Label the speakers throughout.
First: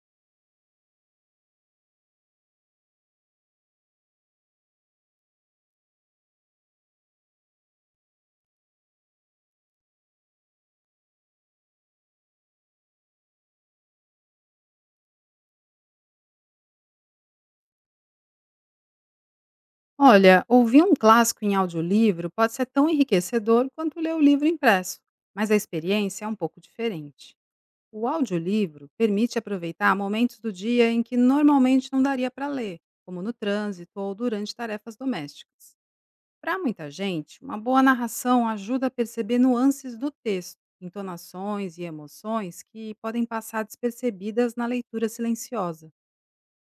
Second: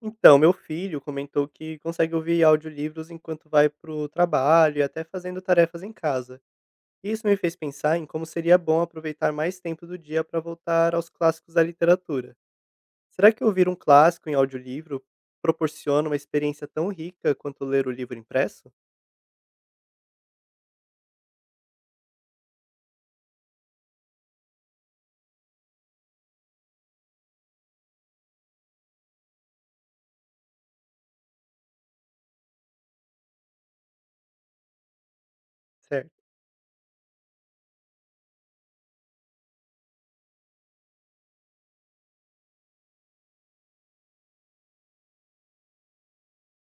Speaker 1: Então, meu filho comentou que consegue ouvir audiolivros enquanto vai para o trabalho e até fazendo tarefas em casa. Isso me fez pensar em como seria bom aproveitar mais tempo do dia para voltar aos clássicos da literatura. Será que ouvir um clássico em audiolivro proporciona uma experiência tão rica quanto ler o livro impresso?
Speaker 2: Olha, ouvir um clássico em audiolivro pode ser tão enriquecedor quanto ler o livro impresso, mas a experiência é um pouco diferente. O audiolivro permite aproveitar momentos do dia em que normalmente não daria para ler, como no trânsito ou durante tarefas domésticas.
Speaker 1: Certo.
Speaker 2: Para muita gente, uma boa narração ajuda a perceber nuances do texto, entonações e emoções que podem passar despercebidas na leitura silenciosa.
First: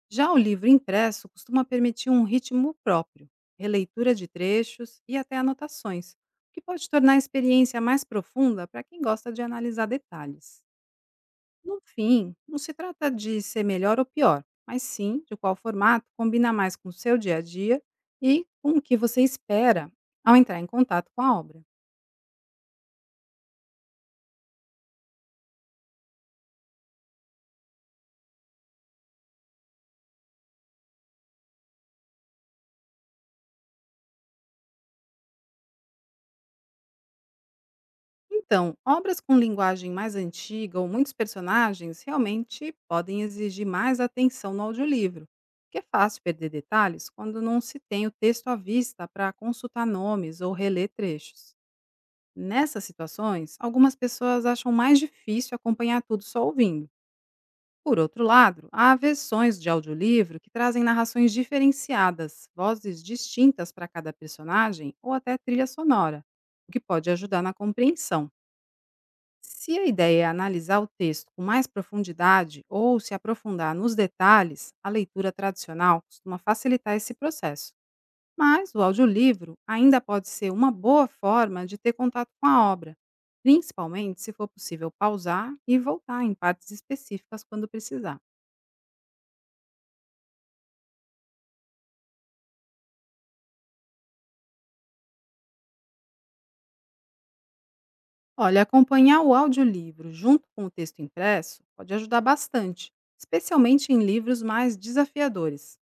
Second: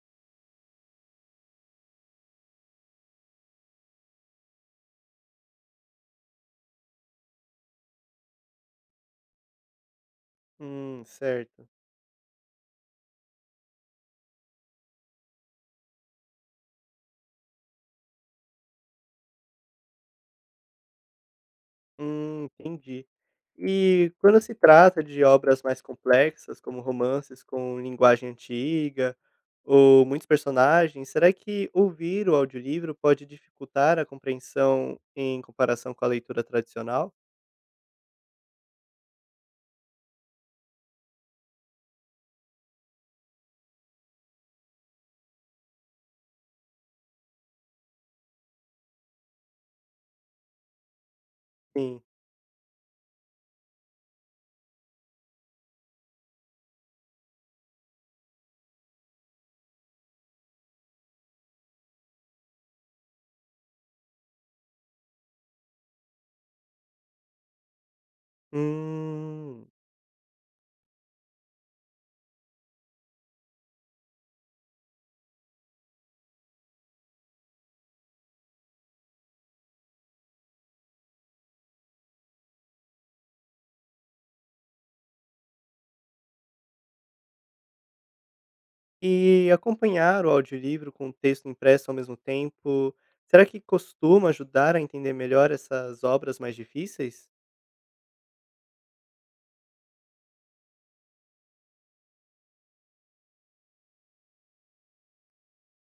Speaker 2: Já o livro impresso costuma permitir um ritmo próprio, releitura de trechos e até anotações, o que pode tornar a experiência mais profunda para quem gosta de analisar detalhes.
Speaker 1: Certo.
Speaker 2: No fim, não se trata de ser melhor ou pior, mas sim de qual formato combina mais com o seu dia a dia e com o que você espera ao entrar em contato com a obra.
Speaker 1: Entendi. E quando se trata de obras mais complexas, como romances com linguagem antiga ou muitos personagens, será que ouvir o audiolivro pode dificultar a compreensão em comparação com a leitura tradicional?
Speaker 2: Então, obras com linguagem mais antiga ou muitos personagens realmente podem exigir mais atenção no audiolivro, porque é fácil perder detalhes quando não se tem o texto à vista para consultar nomes ou reler trechos.
Speaker 1: Sim.
Speaker 2: Nessas situações, algumas pessoas acham mais difícil acompanhar tudo só ouvindo. Por outro lado, há versões de audiolivro que trazem narrações diferenciadas, vozes distintas para cada personagem ou até trilha sonora, o que pode ajudar na compreensão.
Speaker 1: Hum.
Speaker 2: Se a ideia é analisar o texto com mais profundidade ou se aprofundar nos detalhes, a leitura tradicional costuma facilitar esse processo. Mas o audiolivro ainda pode ser uma boa forma de ter contato com a obra, principalmente se for possível pausar e voltar em partes específicas quando precisar.
Speaker 1: E acompanhar o audiolivro com o texto impresso ao mesmo tempo, será que costuma ajudar a entender melhor essas obras mais difíceis?
Speaker 2: Olha, acompanhar o audiolivro junto com o texto impresso pode ajudar bastante, especialmente em livros mais desafiadores.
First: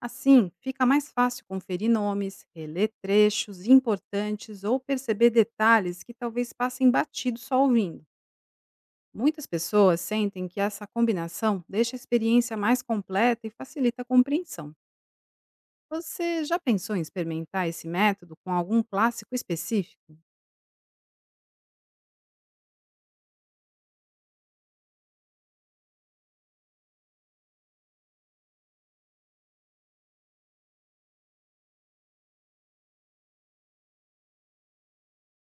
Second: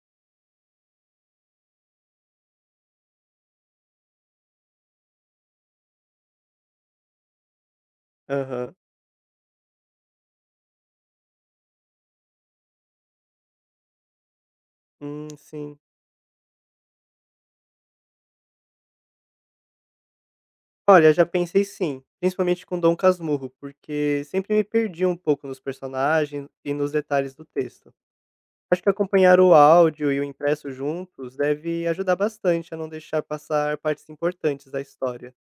Speaker 2: Assim, fica mais fácil conferir nomes, reler trechos importantes ou perceber detalhes que talvez passem batido só ouvindo.
Speaker 1: Aham.
Speaker 2: Muitas pessoas sentem que essa combinação deixa a experiência mais completa e facilita a compreensão.
Speaker 1: Sim.
Speaker 2: Você já pensou em experimentar esse método com algum clássico específico?
Speaker 1: Olha, já pensei sim, principalmente com Dom Casmurro, porque sempre me perdi um pouco nos personagens e nos detalhes do texto. Acho que acompanhar o áudio e o impresso juntos deve ajudar bastante a não deixar passar partes importantes da história.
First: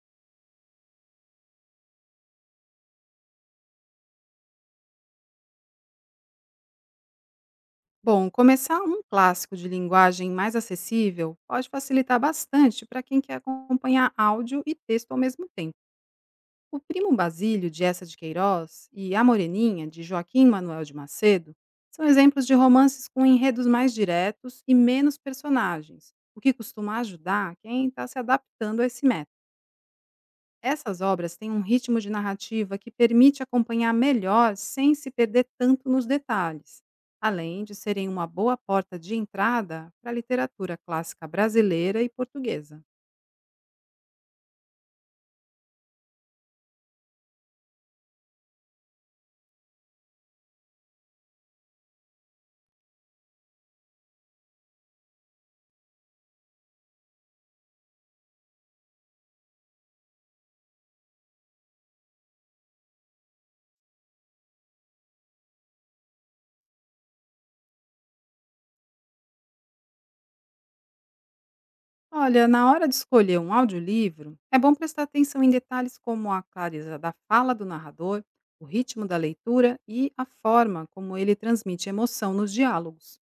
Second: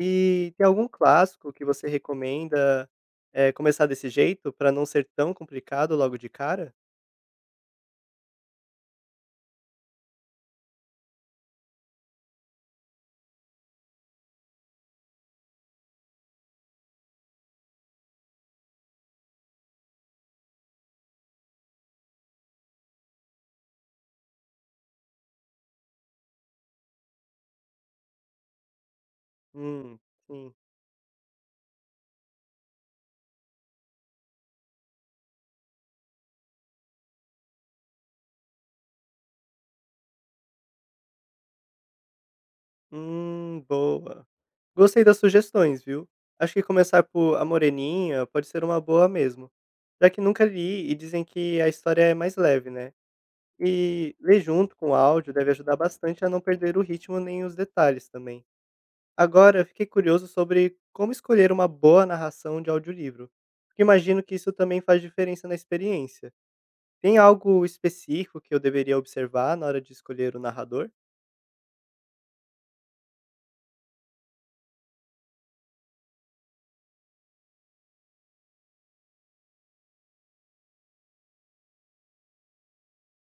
Speaker 1: E tem algum clássico que você recomenda começar desse jeito para não ser tão complicado logo de cara?
Speaker 2: Bom, começar um clássico de linguagem mais acessível pode facilitar bastante para quem quer acompanhar áudio e texto ao mesmo tempo. O Primo Basílio, de Essa de Queiroz, e A Moreninha, de Joaquim Manuel de Macedo, são exemplos de romances com enredos mais diretos e menos personagens, o que costuma ajudar quem está se adaptando a esse método.
Speaker 1: Hum, sim.
Speaker 2: Essas obras têm um ritmo de narrativa que permite acompanhar melhor sem se perder tanto nos detalhes, além de serem uma boa porta de entrada para a literatura clássica brasileira e portuguesa.
Speaker 1: Boa. Gostei das sugestões, viu? Acho que começar por A Moreninha pode ser uma boa mesmo. Já que nunca li e dizem que a história é mais leve, né? E ler junto com o áudio deve ajudar bastante a não perder o ritmo nem os detalhes também. Agora, fiquei curioso sobre como escolher uma boa narração de audiolivro, porque imagino que isso também faz diferença na experiência. Tem algo específico que eu deveria observar na hora de escolher o narrador?
Speaker 2: Olha, na hora de escolher um audiolivro, é bom prestar atenção em detalhes como a clareza da fala do narrador, o ritmo da leitura e a forma como ele transmite emoção nos diálogos.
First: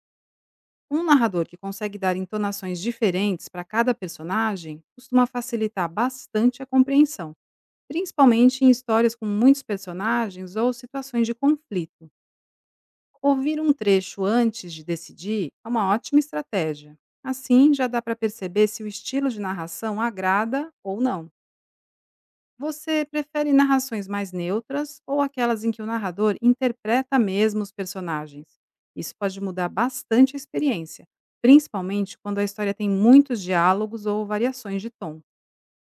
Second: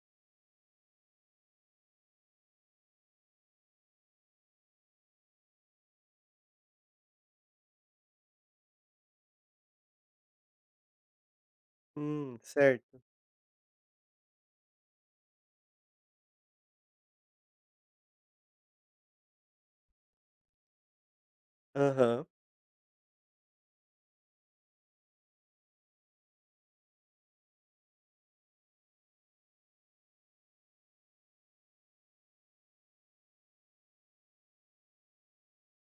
Speaker 2: Um narrador que consegue dar entonações diferentes para cada personagem costuma facilitar bastante a compreensão, principalmente em histórias com muitos personagens ou situações de conflito.
Speaker 1: Certo.
Speaker 2: Ouvir um trecho antes de decidir é uma ótima estratégia. Assim, já dá para perceber se o estilo de narração agrada ou não.
Speaker 1: Aham.
Speaker 2: Você prefere narrações mais neutras ou aquelas em que o narrador interpreta mesmo os personagens? Isso pode mudar bastante a experiência, principalmente quando a história tem muitos diálogos ou variações de tom.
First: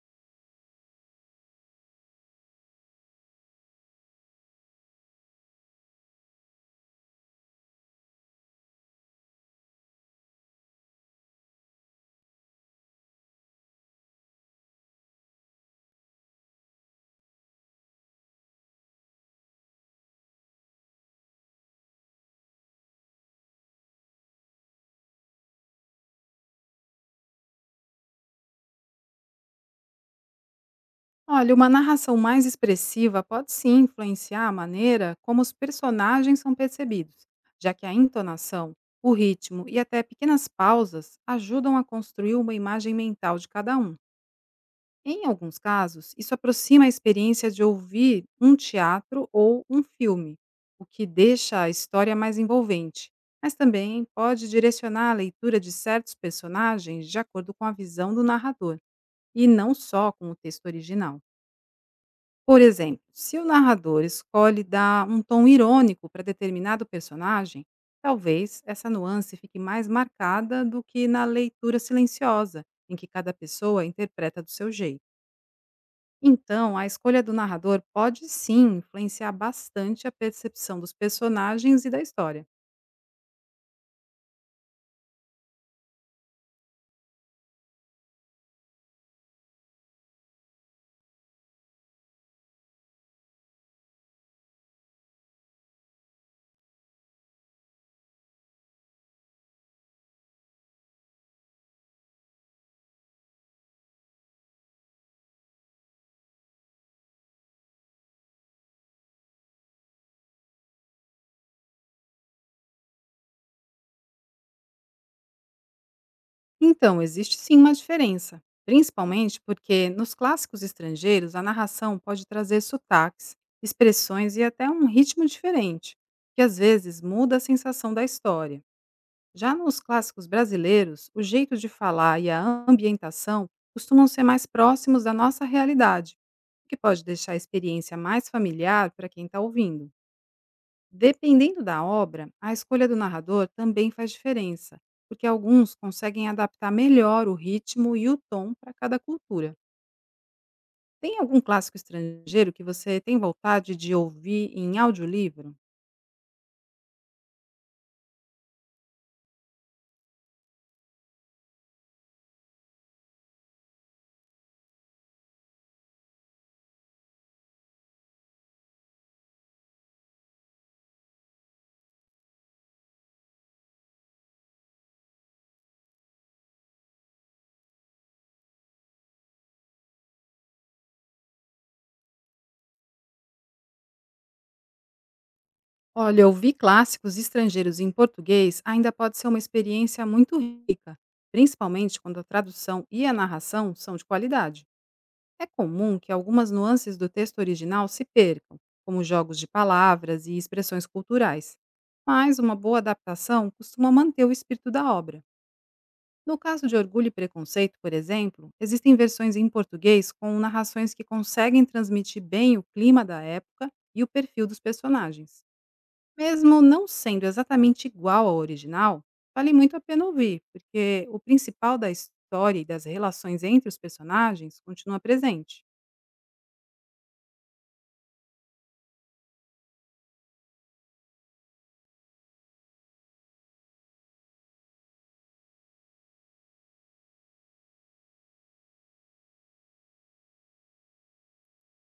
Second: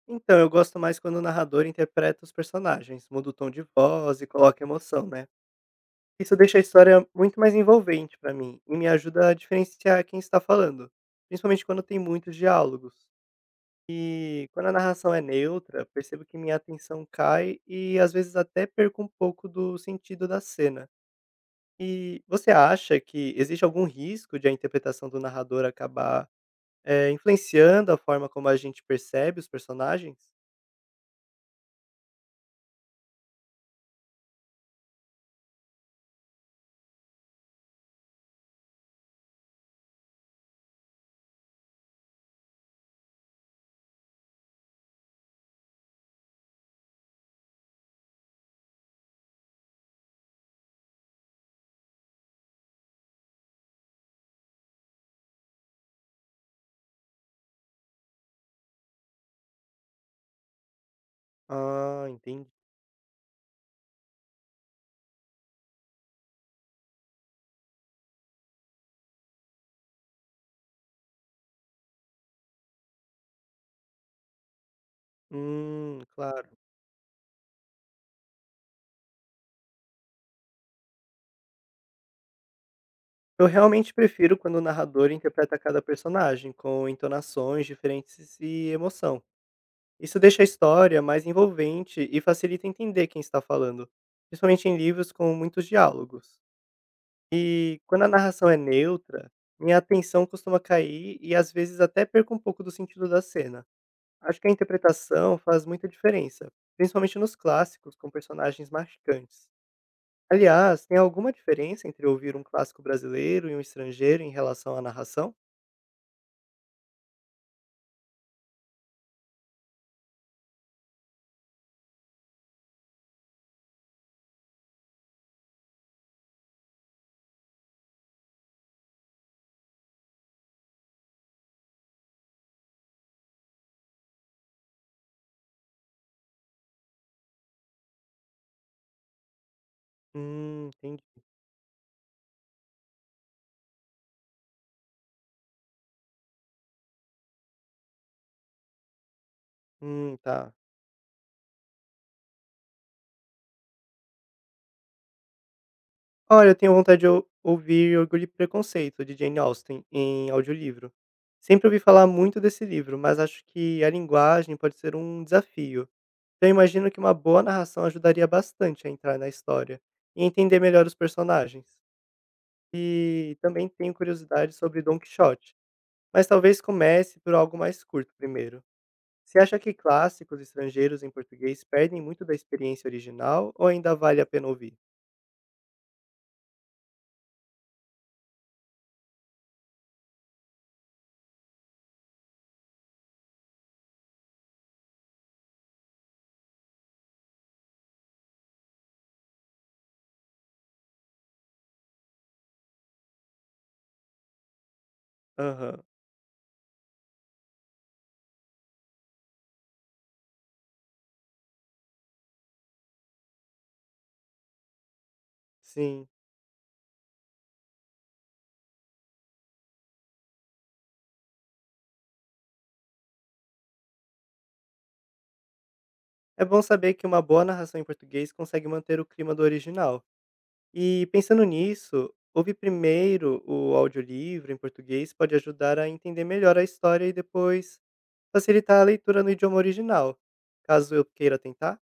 Speaker 1: Então, eu gosto mais quando o narrador interpreta os personagens, muda o tom de voz e coloca emoção, né? Isso deixa a história muito mais envolvente pra mim e me ajuda a diferenciar quem está falando, principalmente quando tem muitos diálogos. E quando a narração é neutra, percebo que minha atenção cai e às vezes até perco um pouco do sentido da cena. E você acha que existe algum risco de a interpretação do narrador acabar influenciando a forma como a gente percebe os personagens?
Speaker 2: Olha, uma narração mais expressiva pode sim influenciar a maneira como os personagens são percebidos, já que a entonação, o ritmo e até pequenas pausas ajudam a construir uma imagem mental de cada um. Em alguns casos, isso aproxima a experiência de ouvir um teatro ou um filme, o que deixa a história mais envolvente, mas também pode direcionar a leitura de certos personagens de acordo com a visão do narrador, e não só com o texto original.
Speaker 1: Ah, entendi.
Speaker 2: Por exemplo, se o narrador escolhe dar um tom irônico para determinado personagem, talvez essa nuance fique mais marcada do que na leitura silenciosa, em que cada pessoa interpreta do seu jeito.
Speaker 1: Claro.
Speaker 2: Então, a escolha do narrador pode sim influenciar bastante a percepção dos personagens e da história.
Speaker 1: Eu realmente prefiro quando o narrador interpreta cada personagem, com entonações diferentes e emoção. Isso deixa a história mais envolvente e facilita entender quem está falando, principalmente em livros com muitos diálogos. E quando a narração é neutra, minha atenção costuma cair e às vezes até perco um pouco do sentido da cena. Acho que a interpretação faz muita diferença, principalmente nos clássicos com personagens marcantes. Aliás, tem alguma diferença entre ouvir um clássico brasileiro e um estrangeiro em relação à narração?
Speaker 2: Então, existe sim uma diferença, principalmente porque nos clássicos estrangeiros a narração pode trazer sotaques, expressões e até um ritmo diferente, que às vezes muda a sensação da história. Já nos clássicos brasileiros, o jeito de falar e a ambientação costumam ser mais próximos da nossa realidade, o que pode deixar a experiência mais familiar para quem está ouvindo.
Speaker 1: Entendi.
Speaker 2: Dependendo da obra, a escolha do narrador também faz diferença, porque alguns conseguem adaptar melhor o ritmo e o tom para cada cultura.
Speaker 1: Tá.
Speaker 2: Tem algum clássico estrangeiro que você tem vontade de ouvir em audiolivro?
Speaker 1: Olha, eu tenho vontade de ouvir Orgulho e Preconceito, de Jane Austen, em audiolivro. Sempre ouvi falar muito desse livro, mas acho que a linguagem pode ser um desafio. Então, eu imagino que uma boa narração ajudaria bastante a entrar na história e entender melhor os personagens. E também tenho curiosidade sobre Don Quixote, mas talvez comece por algo mais curto primeiro. Você acha que clássicos estrangeiros em português perdem muito da experiência original ou ainda vale a pena ouvir?
Speaker 2: Olha, ouvir clássicos estrangeiros em português ainda pode ser uma experiência muito rica, principalmente quando a tradução e a narração são de qualidade. É comum que algumas nuances do texto original se percam, como jogos de palavras e expressões culturais, mas uma boa adaptação costuma manter o espírito da obra.
Speaker 1: Aham.
Speaker 2: No caso de Orgulho e Preconceito, por exemplo, existem versões em português com narrações que conseguem transmitir bem o clima da época e o perfil dos personagens.
Speaker 1: Sim.
Speaker 2: Mesmo não sendo exatamente igual ao original, vale muito a pena ouvir, porque o principal da história e das relações entre os personagens continua presente.
Speaker 1: É bom saber que uma boa narração em português consegue manter o clima do original. E pensando nisso, ouvir primeiro o audiolivro em português pode ajudar a entender melhor a história e depois facilitar a leitura no idioma original, caso eu queira tentar?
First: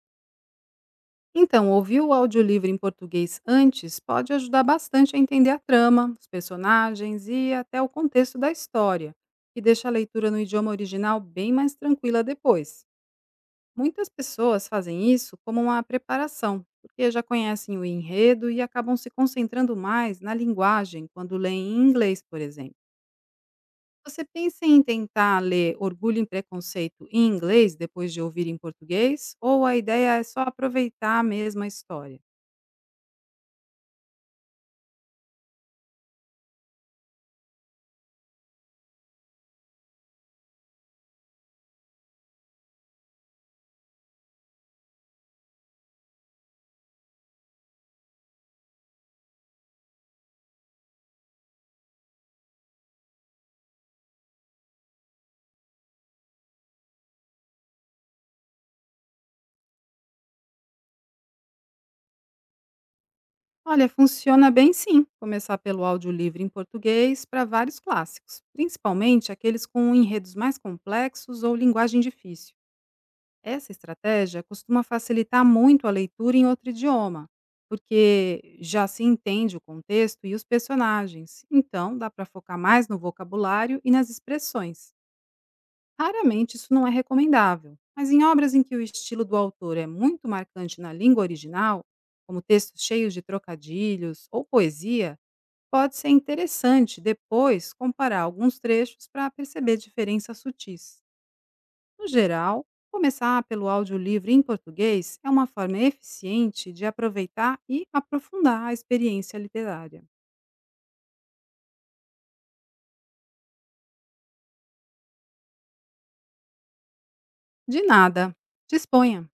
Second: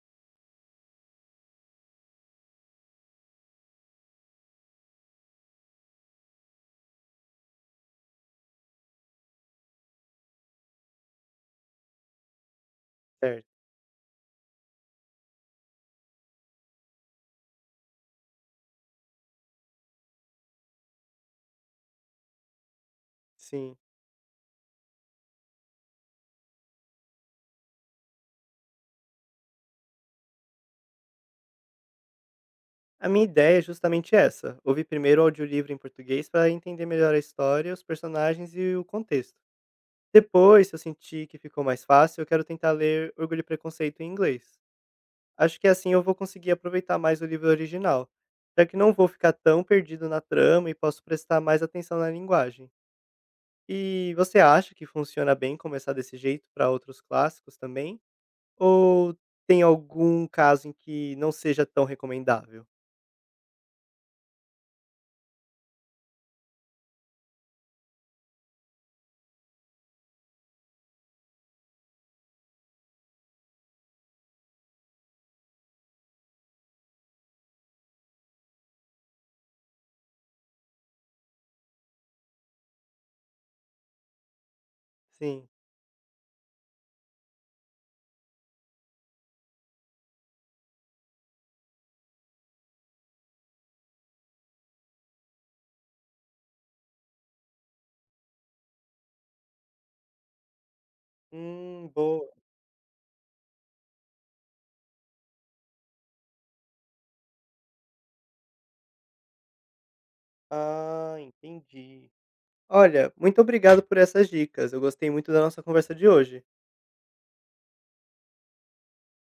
Speaker 2: Então, ouvir o audiolivro em português antes pode ajudar bastante a entender a trama, os personagens e até o contexto da história, e deixa a leitura no idioma original bem mais tranquila depois.
Speaker 1: Certo,
Speaker 2: Muitas pessoas fazem isso como uma preparação, porque já conhecem o enredo e acabam se concentrando mais na linguagem quando leem em inglês, por exemplo.
Speaker 1: sim.
Speaker 2: Você pensa em tentar ler Orgulho e Preconceito em inglês depois de ouvir em português? Ou a ideia é só aproveitar a mesma história?
Speaker 1: A minha ideia é justamente essa: ouvir primeiro o audiolivro em português para entender melhor a história, os personagens e o contexto. Depois, se eu sentir que ficou mais fácil, eu quero tentar ler Orgulho e Preconceito em inglês. Acho que assim eu vou conseguir aproveitar mais o livro original, já que não vou ficar tão perdido na trama e posso prestar mais atenção na linguagem. E você acha que funciona bem começar desse jeito para outros clássicos também? Ou tem algum caso em que não seja tão recomendável?
Speaker 2: Olha, funciona bem sim, começar pelo audiolivro em português para vários clássicos, principalmente aqueles com enredos mais complexos ou linguagem difícil. Essa estratégia costuma facilitar muito a leitura em outro idioma, porque já se entende o contexto e os personagens, então dá para focar mais no vocabulário e nas expressões.
Speaker 1: Sim.
Speaker 2: Raramente isso não é recomendável, mas em obras em que o estilo do autor é muito marcante na língua original, como textos cheios de trocadilhos ou poesia, pode ser interessante depois comparar alguns trechos para perceber diferenças sutis. No
Speaker 1: Boa.
Speaker 2: geral, começar pelo audiolivro em português é uma forma eficiente de aproveitar e aprofundar a experiência literária.
Speaker 1: Ah, entendi. Olha, muito obrigado por essas dicas. Eu gostei muito da nossa conversa de hoje.
Speaker 2: De nada. Disponha!